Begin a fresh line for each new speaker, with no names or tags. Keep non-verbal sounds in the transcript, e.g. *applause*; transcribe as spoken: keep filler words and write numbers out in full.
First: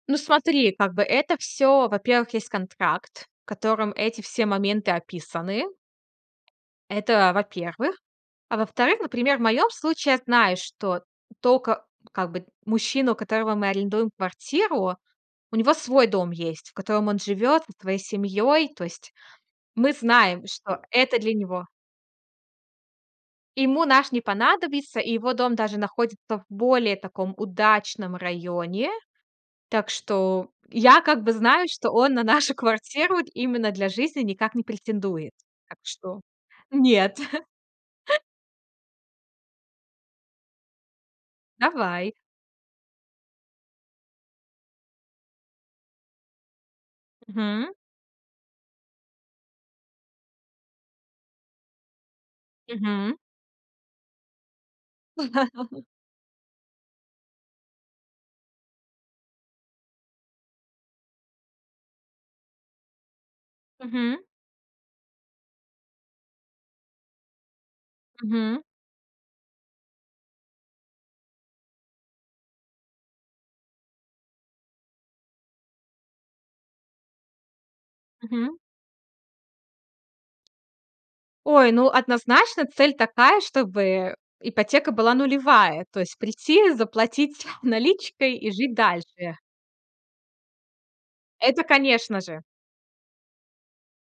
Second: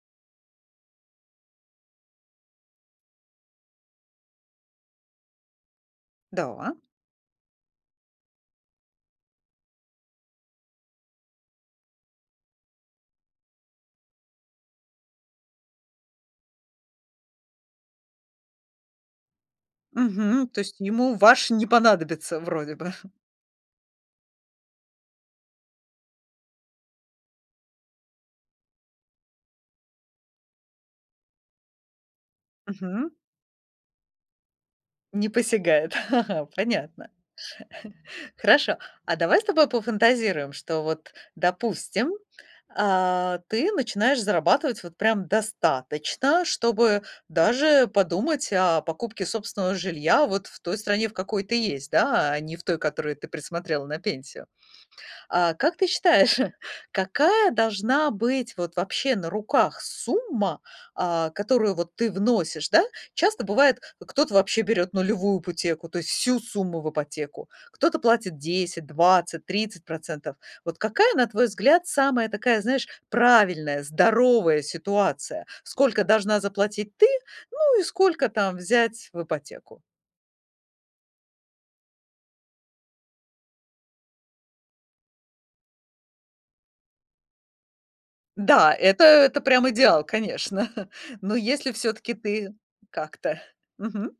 Ну, смотри, как бы это всё, во-первых, есть контракт, в котором эти все моменты описаны.
Да.
Это, а, во-первых. А во-вторых, например, в моем случае я знаю, что тока, ну, как бы мужчина, у которого мы арендуем квартиру. У него свой дом есть, в котором он живет со своей семьей. То есть мы знаем,
Мгм. То есть
что
ему
это для
ваш не
него
понадобится вроде бы. *chuckles*
Ему наш не понадобится. И его дом даже находится в более таком удачном районе. Так что я как бы знаю, что он на нашу
Мгм.
квартиру д именно для жизни никак не
Не
претендует. Так
посягает,
что
*chuckles* понятно.
нет. *laughs*
*chuckles* Хорошо, а давай с тобой пофантазируем, что вот, допустим,
Давай.
а, ты начинаешь зарабатывать вот прям достаточно, чтобы
Мгм.
даже подумать о покупке собственного жилья вот в той стране, в какой ты есть, да, а не в той,
Мгм.
которую ты присмотрела на пенсию. А как ты
*laughs*
считаешь, *chuckles* какая должна быть вот вообще на руках сумма, а, которую вот ты вносишь? Да, часто бывает, э,
Мгм.
кто-то вообще берёт нулевую ипотеку, то есть всю сумму в ипотеку, кто-то платит
Мгм.
десять, двадцать, тридцать процентов. Вот какая, на твой взгляд, самая такая, знаешь, правильная, здоровая ситуация? Сколько должна заплатить ты, ну и сколько
Мгм.
там взять в ипотеку?
Ой, ну, однозначно цель такая, чтобы ипотека была нулевая. То есть прийти, заплатить наличкой и
Да,
жить
это
дальше.
это прям идеал, конечно, *chuckles* но
Это,
если всё-таки
конечно же.
ты как-то Мгм.